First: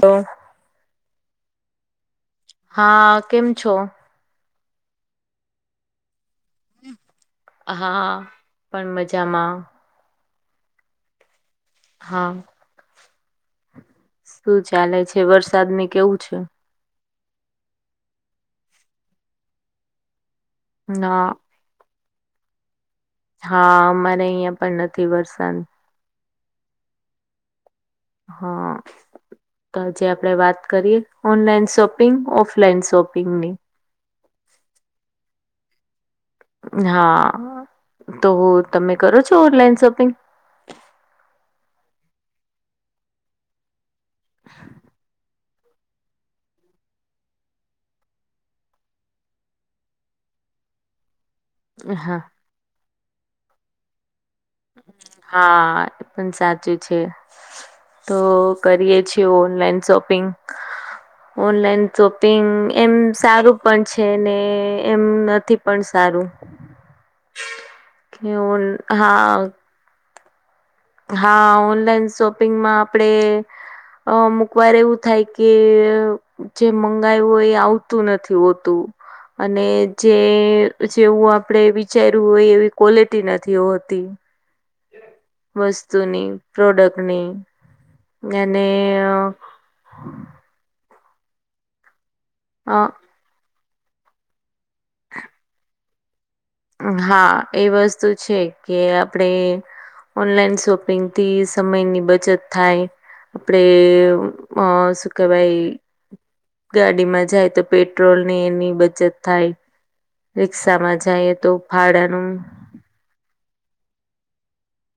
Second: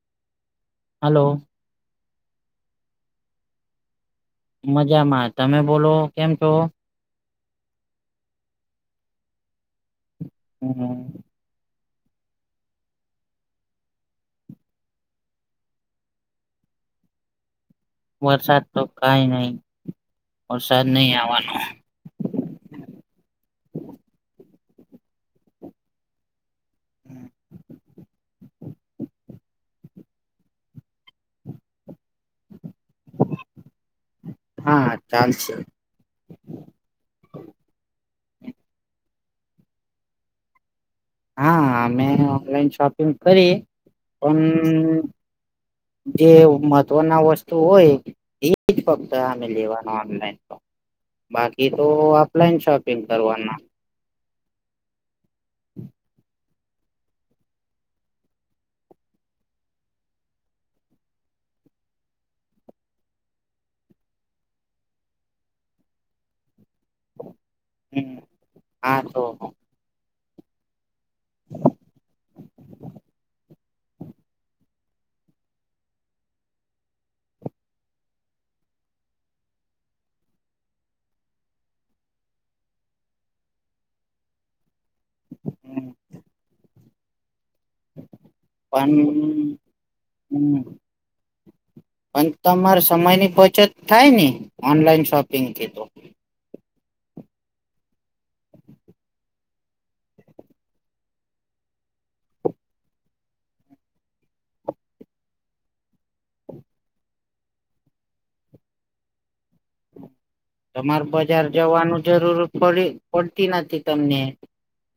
તો હાલો. હા, કેમ છો? મજામાં તમે બોલો કેમ છો? હા પણ મજામાં હમ્મ હમ્મ હા. શું ચાલે છે, વરસાદ ને કેવું છે? વરસાદ તો કાઈ નહી વરસાદ નહી ના આવાનો હા અમારે અહિયાં પણ નથી વરસાદ હમ્મ હ અ તો આજે આપણે વાત કરીએ, ઓનલાઈન શોપિંગ ઓફલાઈન શોપિંગ ની હા ચાલ સે હા તો તમે કરો છો, ઓનલાઈન શોપિંગ. હા મેં ઓનલાઈન શોપિંગ કરી પણ અ જે મહત્વના વસ્તુ હોય. એ જ ફક્ત આમેં લેવા ના ઓનલાઈન તો બાકી તો હા ઓફલાઈન શોપિંગ કરવાના હા એ પણ સાચું છે. તો કરીએ છીએ ઓનલાઈન શોપિંગ [inaudible] ઓનલાઈન શોપિંગ એમ સારું પણ છે ને એમ નથી પણ સારુ હમ કેવલ હા હા ઓનલાઈન શોપિંગમાં આપડે અમુકવાર એવું થાય કે કે જે મંગાયું હોય એ આવતું નથી હોતુ. અને જે જેવું આપણે વિચાર્યું હોય એવી ક્વોલિટી નથી હોતી. હમ, વસ્તુની પ્રોડકની હમ્મ પણ તમાર અ સમય ની બચત થાય ને ઓનલાઈન શોપિંગ થી તો હા એ વસ્તુ છે, કે આપડે ઓનલાઈન શોપિંગ થી સમયની બચત થાય. આપડે અ શું કેવાય [inaudible] ગાડીમાં જાય તો પેટ્રોલ ની એની બચત થાય. રિક્ષામાં જઈએ તો ભાડાનું પડે પડતી નથી તમને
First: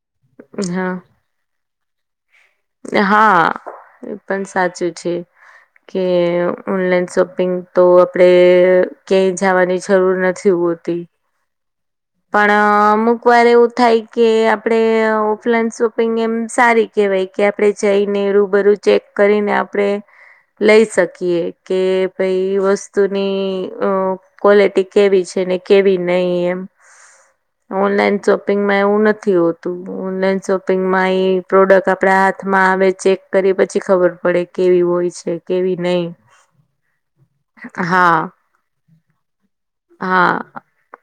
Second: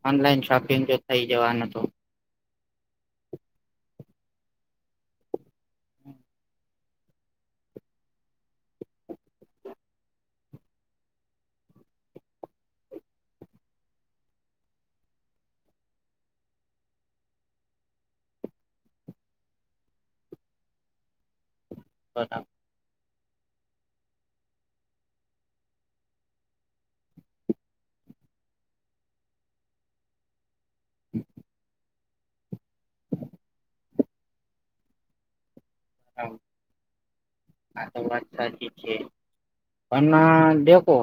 ઓનલાઈન શોપિંગ હા જો થઈ જવાનું તો હા એ પણ સાચું છે. કે ઓનલાઈન શોપિંગ તો આપણેે ક્યાંય જવાની જરૂર નથી. થી હોતી. પણ અમુક વાર એવું થાય કે આપડે ઓફલાઈન શોપિંગ એમ સારી કેવાય કે આપડણે જઈને, રૂબરું ચેક કરીને આપણેે લઈ શકીએ કે બરાબર ભાઈ વસ્ત વસ્તુની અ ક્વોલિટી કેવી છે ને કેવી નહી એમ ઓનલાઈન શોપિંગમાં એવું નથી હોતું ઓનલાઈન શોપિંગમાં એ પ્રોડક્ટ આ આપડા હાથમાં આવે ચેક કરી પછી, ખબર પડે કેવી હોય છે. કેવી નહી આ તો હા. વાત સાચી છે હા ફોનમાં દેખો.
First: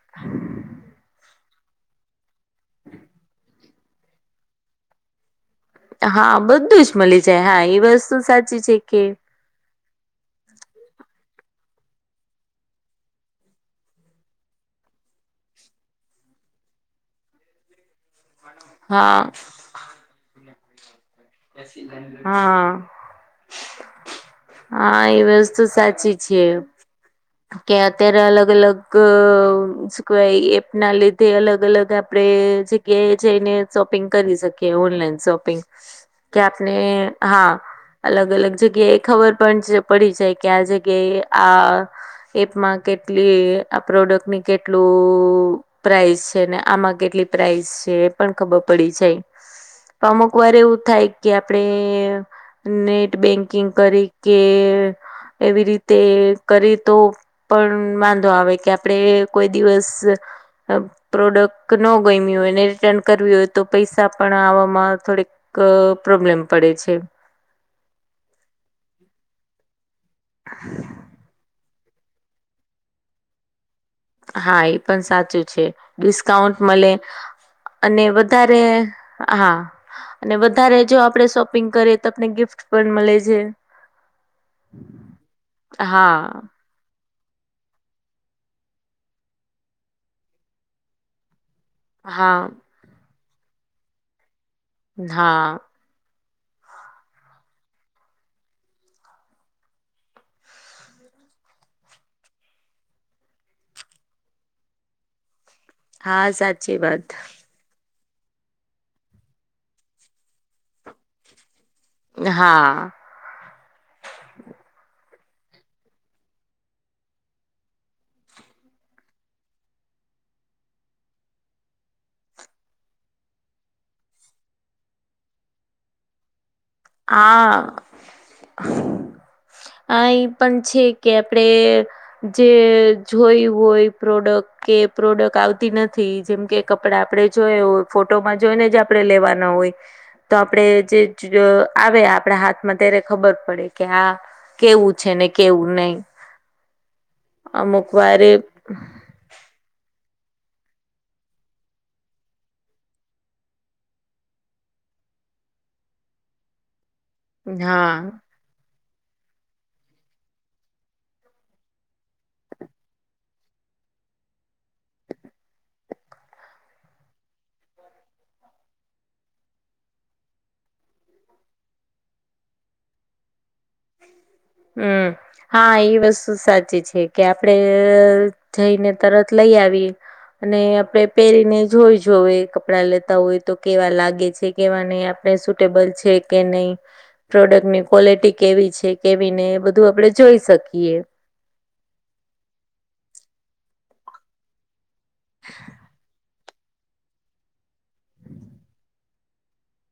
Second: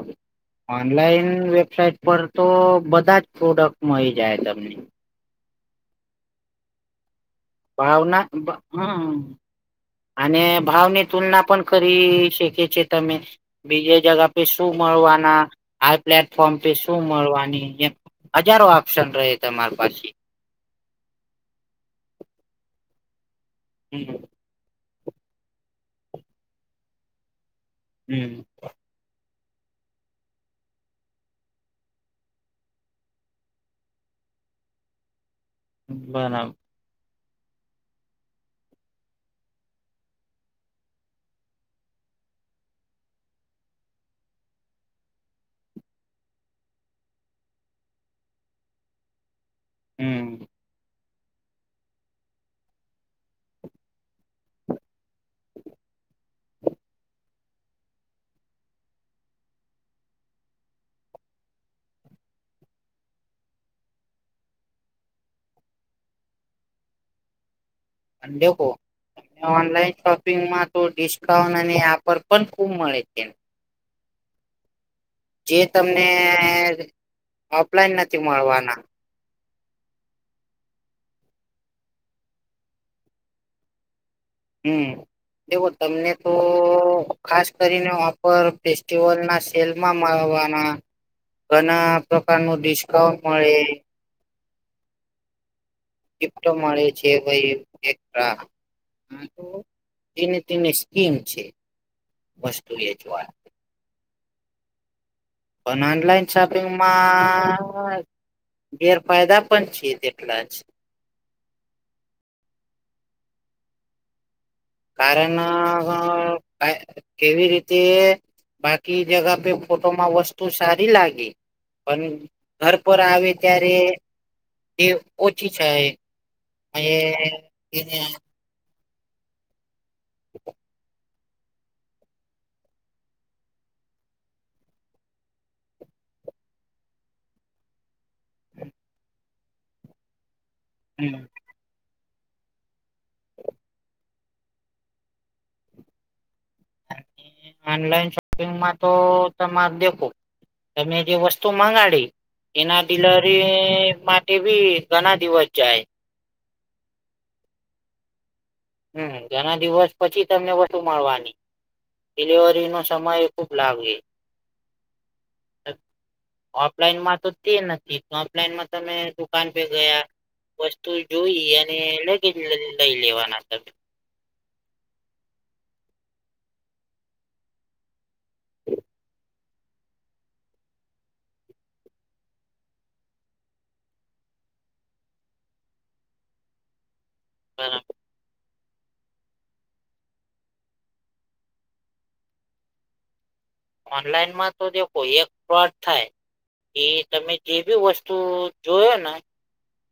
ઓનલાઈન વેબસાઇટ પર તો બધા જ પ્રોડક્ટ મળી જાય તમને. હા બધું જ મળી જાય હા એ વસ્તુ ભાવના સાચી છે, કે હમ અને ભાવની તુલના પણ ખરી શખે છે, તમે બીજે જગા પે શું મળવાના આ પ્લેટફોર્મ પે શું મળવાની એમ હજારો ઓપ્શન હા રહે તમારી પાસેથી હા. હમ્મ હ. હા એ વસ્તુ સાચી છે કે અત્યારે હમ અલગ અલગ ક સ્ક્વે કહેવાય એપ ના લીધે અલગ અલગ આપણેે જગ્યાએ જઈને શોપિંગ કરી શકીએ ઓનલાઈન શોપિંગ કે બરાબર આપને હા. અલગ અલગ જગ્યાએ એ ખબર પણ પડી જાય કે આ જગ્યાએ આ એપમાં કેટલી આ પ્રોડક્ટની કેટલું અ પ્રાઇસ છે ને આમાં કેટલી પ્રાઇસ છે એ પણ ખબર પડી જાય. અમુક હમ વાર એવું થાય. કે આપડે નેટ બેંકિંગ કરી કે એવી રીતે કરી તો પણ વાંધો આવે કે આપડે કોઈ દિવસ પ્રોડક્ટ ન ગમ્યું હોય ને રિટર્ન કરવી હોય તો પૈસા પણ આવામાં થોડીક ક પ્રોબ્લેમ પડે છે. દેખો ઓનલાઈન શોપિંગમાં તો ડિસ્કાઉન્ટ અને આપણે પણ ખૂબ મળે છે. હા એ પણ સાચું છે જે તમને ડિસ્કાઉન્ટ મળે ઓફલાઈન અને નથી વધારે મળવાના હા. અને વધારે જો આપણે શોપિંગ કરીએ તો આપને ગિફ્ટ પણ મળે છે. હમ દવ તમને હા તો ખાસ કરીને ઓપર ફેસ્ટિવલ ના સેલમાં મળવાના. ઘણા હા પ્રકાર નુ ડિસ્કાઉન્ટ મળે. હા. ગિફ્ટ મળે છે ભાઈ એક વાર હ તો તેને તેને સ્કીમ છે વસ્તુ વેચવા પણ હા ઓનલાઈન સાચી વાત શોપિંગમાં ગેરફાયદા પણ છે તેટલા જ હા. કારણ કેવી રીતે બાકી જગ પે ફોટોમાં વસ્તુ સારી લાગી પણ ઘર પર આવે ત્યારે એ ઓછી છે એ આ એ પણ છે. કે આપણેે જે જોયું હોય પ્રોડક્ટ કે પ્રોડક્ટ આવતી નથી જેમ કે કપડા આપડે જોયો. ફોટોમાં જોઈને જ આપડણે લેવાના હોય તો આપણે જે આવે આપડા હાથમાં ત્યારે ખબર પડે કે આ કેવું છે ને કેવું નહી. અમુકવારે. તમા દેખો તમે જે વસ્તુ મગાડી. એના ડીલવરી માટે ભી ઘણા દિવસ જાય. હા. હમ ઘણા દિવસ પછી તમને વછુ મળવાની. ડિલિવરી નો સમય ખુબ લાગે. ઓફલાઈનમાં તો તે નથી ઓફલાઈનમાં તમે દુકાન પે ગયા. વસ્તુ જોઈ અને લગે લઈ લેવાના તમે. હમ્મ હા એ વસ્તુ સાચી છે કે આપડે જઈને તરત લઈ આવી. અને આપડે પહેરીને જોઈ જો કપડા લેતા હોય તો કેવા લાગે છે. કેવા નહી આપણે સુટેબલ છે કે નહી. [inaudible] પ્રોડક્ટ ની ક્વલિટી કેવી છે? કેવી નહી એ બધું આપડણે જોઈ શકીએ. ઓનલાઈનમાં તો દેખો એક ફોડ થાય. એ તમે જે બી વસ્તુ જોયો ને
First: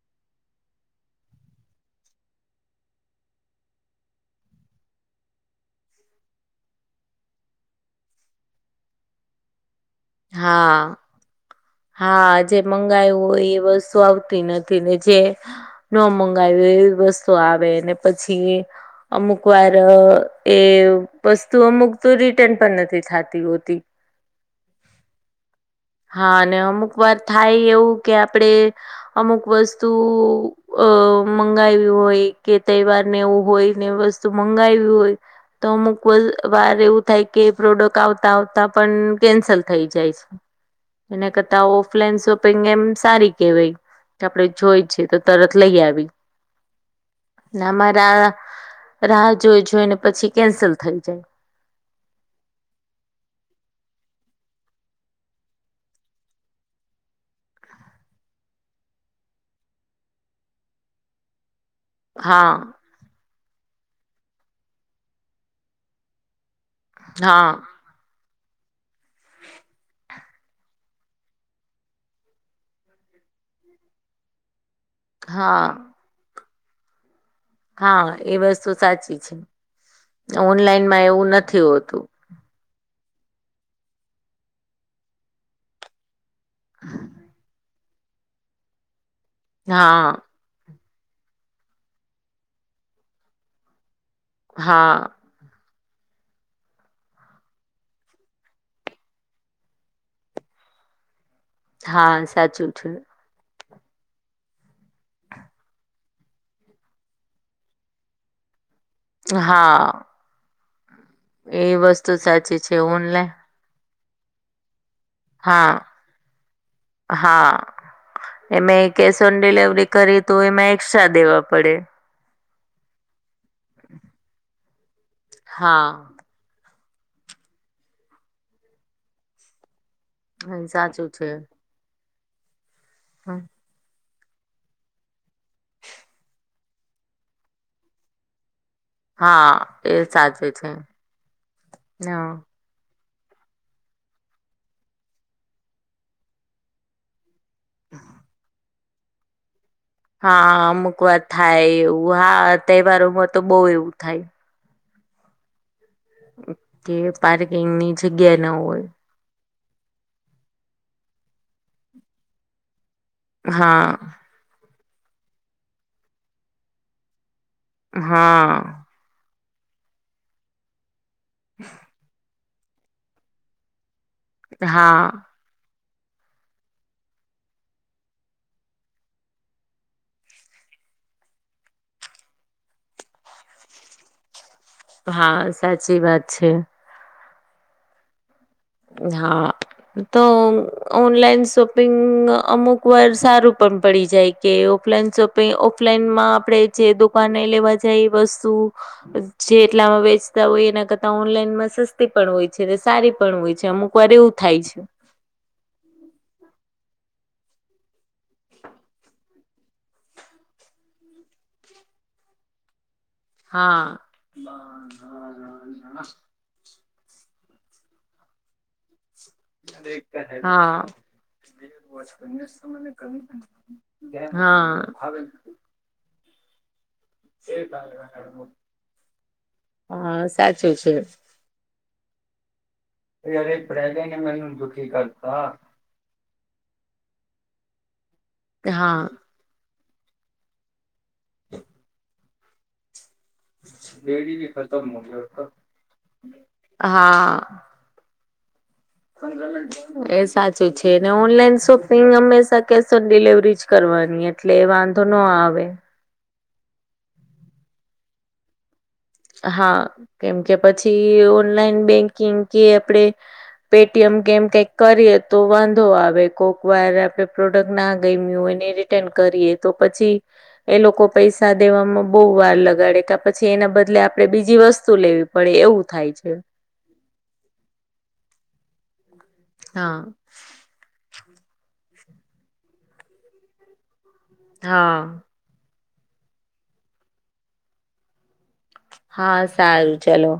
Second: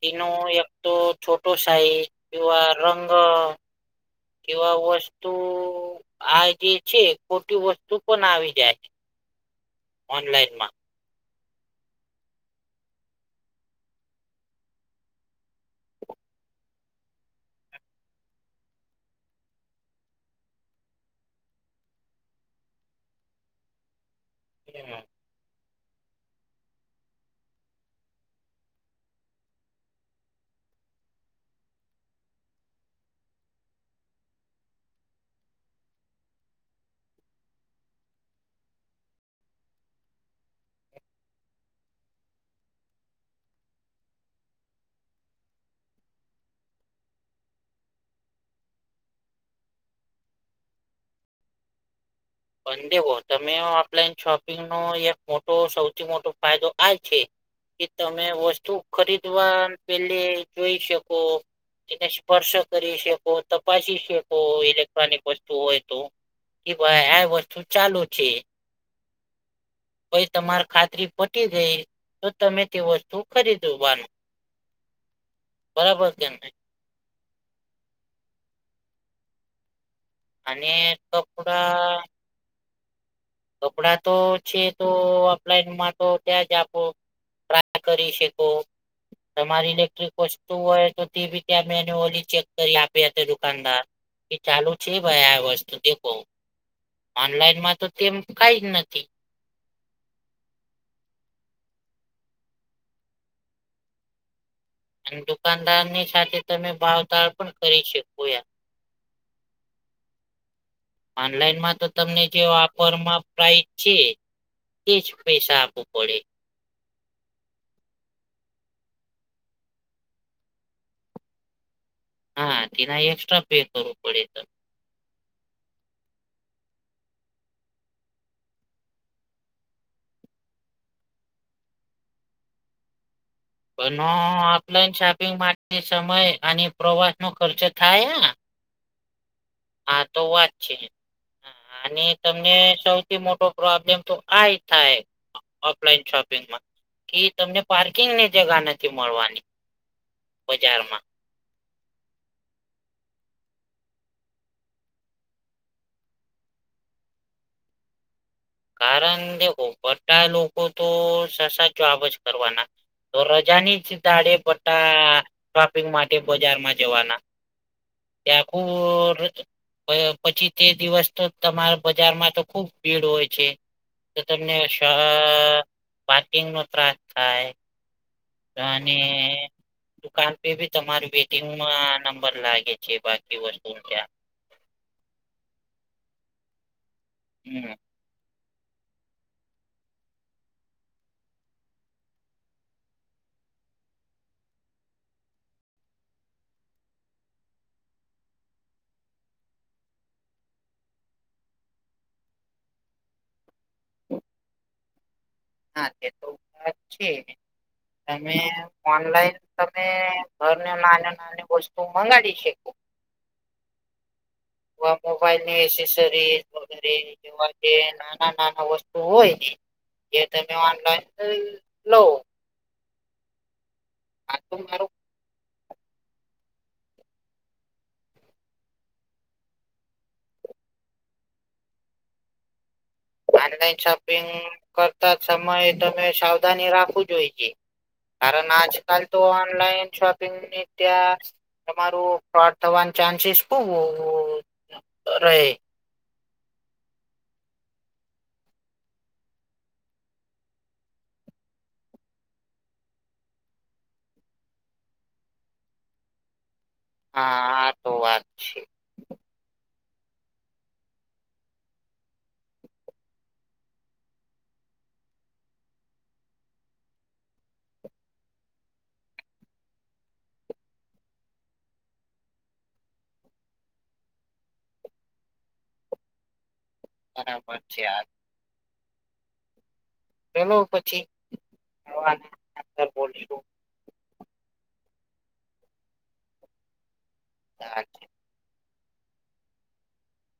તનો એક તો છોટો સાઈઝ કવા રંગ કેવા વસ્તુ. આ જે છે ખોટી વસ્તુ પણ આવી જાય છે. ઓનલાઈનમાં હા. હા જે મંગાયું હોય એ વસ્તુ આવતી નથી ને જે ન મંગાવ એવી વસ્તુ આવે ને પછી. અમુક વાર એ વસ્તુ અમુક તો રિટર્ન પણ નથી થતી હોતી. કેમ એમ. હા અને અમુક વાર થાય એવું કે આપડે અમુક વસ્તુ અ મંગાવી હોય કે તહેવારને એવું હોય ને વસ મંગાવું હોય. તો અમુક વાર એવું થાય કે પ્રોડક્ટ આવતા આવતા પણ કેન્સલ થઈ જાય છે. એને કરતા ઓફલાઈન શોપિંગ એમ સારી કેવાય. આપડે જોઈ છેએ તો તરત લઈ આવી. આમાં રા રાહ જોઈ જોઈ ને પછી કેન્સલ થઈ જાય. પણ દેવો તમે ઓનલાઈન શોપિંગ નો એક મોટો સૌથી મોટો ફાયદો આ છે કે તમે વસ્તુ ખરીદવા પેલે જોઈ શકો. એને સ્પર્શ હા કરી શકો ત પાછી છે તો ઇલેક્ટ્રોનિક વસ્તુ હોય તો કે ભાઈ આ વસ્તુ હા ચાલુ છે. ભઈ તમાર ખાતરી પટી ગઈ તો તમે તે વસ્તુ ખરીદવાનું. [inaudible] હા. બરાબર કેમ. હા એ વસ્તુ સાચી છે અને ઓનલાઈનમાં એવું નથી કપડા હોતું. કપડા તો છે તો ઓફલાઈનમાં તો ત્યાં જ આપો રા કરી શકો તમારી ઇલેક્ટ્રિક હા વસ હોય તો તે બી ત્યાં મેન્યુઅલી ચેક કરી આપી હતા દુકાનદાર. કે ચાલુ છે હા ભાઈ આ વસ્તુ દેખો. ઓનલાઈનમાં તો તેમ કાઈ જ નથી. હા સાચું છે. અને દુકાનદારની સાથે તમે ભાવતાળ પણ કરી શકો એમ. હા એ ઓનલાઈનમાં તો વસ્તુ તમને જે સાચી છે ઓફરમાં ઓનલાઈન પ્રાઇસ છે એ જ પૈસા હા આપું પડે. હા એમે કેશ ઓન ડિલેવરી કરી તો એમાં એક્સ્ટ્રા દેવા પડે. હા તેના એક્સ્ટ્રા પે કરવું પડે તમ હા હહ સાચું છે. હહ પનો ઓફલાઈન શોપિંગ માટે સમય અને પ્રવાસનો ખર્ચો થાય હહ. હા એ હા તો વાત સાચું છે હા અને હા તમને સૌ થી મોટો પ્રોબ્લેમ તો આએ થાય હે ઓફલાઈન શોપિંગમાં. કે તમને પાર્કિંગની જગા નથી મળવાની. હા બજારમાં. અમુક વાર થાય એવું હા તહેવારોમાં તો બહુ એવું થાય. ટેવ પાણી એમની જગ્યા ન હોય. કારન કે [inaudible] લોકો તો સસા જવાબ જ કરવાના. તો રજાની જ હા દાડે બટ્ટા શોપિંગ માટે બજારમાં જવાના. તે હા આખુંર જ પ પછી તે દિવસ. તો તમારા બજારમાં તો ખૂબ ભીડ હોય છે તો તમને સ. હા પાર્કિંગનો ત્રાસ થાય. તો અને. દુકાન પે બી તમાર વેટિંગમાં નંબર લાગે છે બાકી વસ્તુને ત્યાં. હા સાચી વાત છે. હમ. હા. તો ઓનલાઈન શોપિંગ અમુક વાર સારું પણ પડી જાય. કે ઓફલાઈન શોપિંગ ઓફલાઈનમાં આપણે જે દુકાને લેવા જાય એ વસ્તુ. જે એટલામાં વેચતા હોય એના કરતા ઓનલાઈનમાં સસ્તી પણ હોય છે ને સારી. પણ હોય છે. અમુક વાર એવું થાય છે. હા તે તો વાત છે. તમે ઓનલાઈન. તમે ઘરને નાની નાની વસ્તુ મંગાડી શેકો. હા. વ મોબાઈલની એસેસરીઝ વગેરે જેવા જે નાના નાના વસ્તુ હોય ને. એ તમે ઓનલાઈન લો. [inaudible] આ તો હા મારું [inaudible] [inaudible] હા સાચું છે. ઈ અરે ઓનલાઈન પ્રેગેનું શોપિંગ મેનૂ દુઃખી કરતા. સમયે તમે સાવધાની રાખું જોઈએ. કારન હા આજકાલ તો ઓનલાઈન શો પિંગની ત્યાં તમારું ફ્રોડ થવાન ચાન્સીસ ખુબ બિડી ભી ખતમ હો ગયો તો રહે હા. [inaudible] એ સાચું છે. અને ઓનલાઈન શોપિંગ હંમેશા કેશ ઓન ડિલવરી જ કરવાની એ. એટલે એ વાંધો નો આવે. હા આ તો વાત છે. હા કેમ કે પછી ઓનલાઈન બેંકિંગ કે આપડે પે ટી એમ કેમ કઈક કરીએ તો વાંધો આવે કોક વાર આપડે પ્રોડક્ટ ના ગમ્યું હોય રિટર્ન કરીએ તો પછી એ લોકો પૈસા દેવામાં બહુ વાર લગાડે કે પછી એના બદલે આ આપડે બીજી વસ્તુ લેવી પડે એવું થાય છે. હા પછી [unintelligible] હા. પેલો પછી [inaudible] બોલશું. હા. [inaudible] હા સારું ચલો.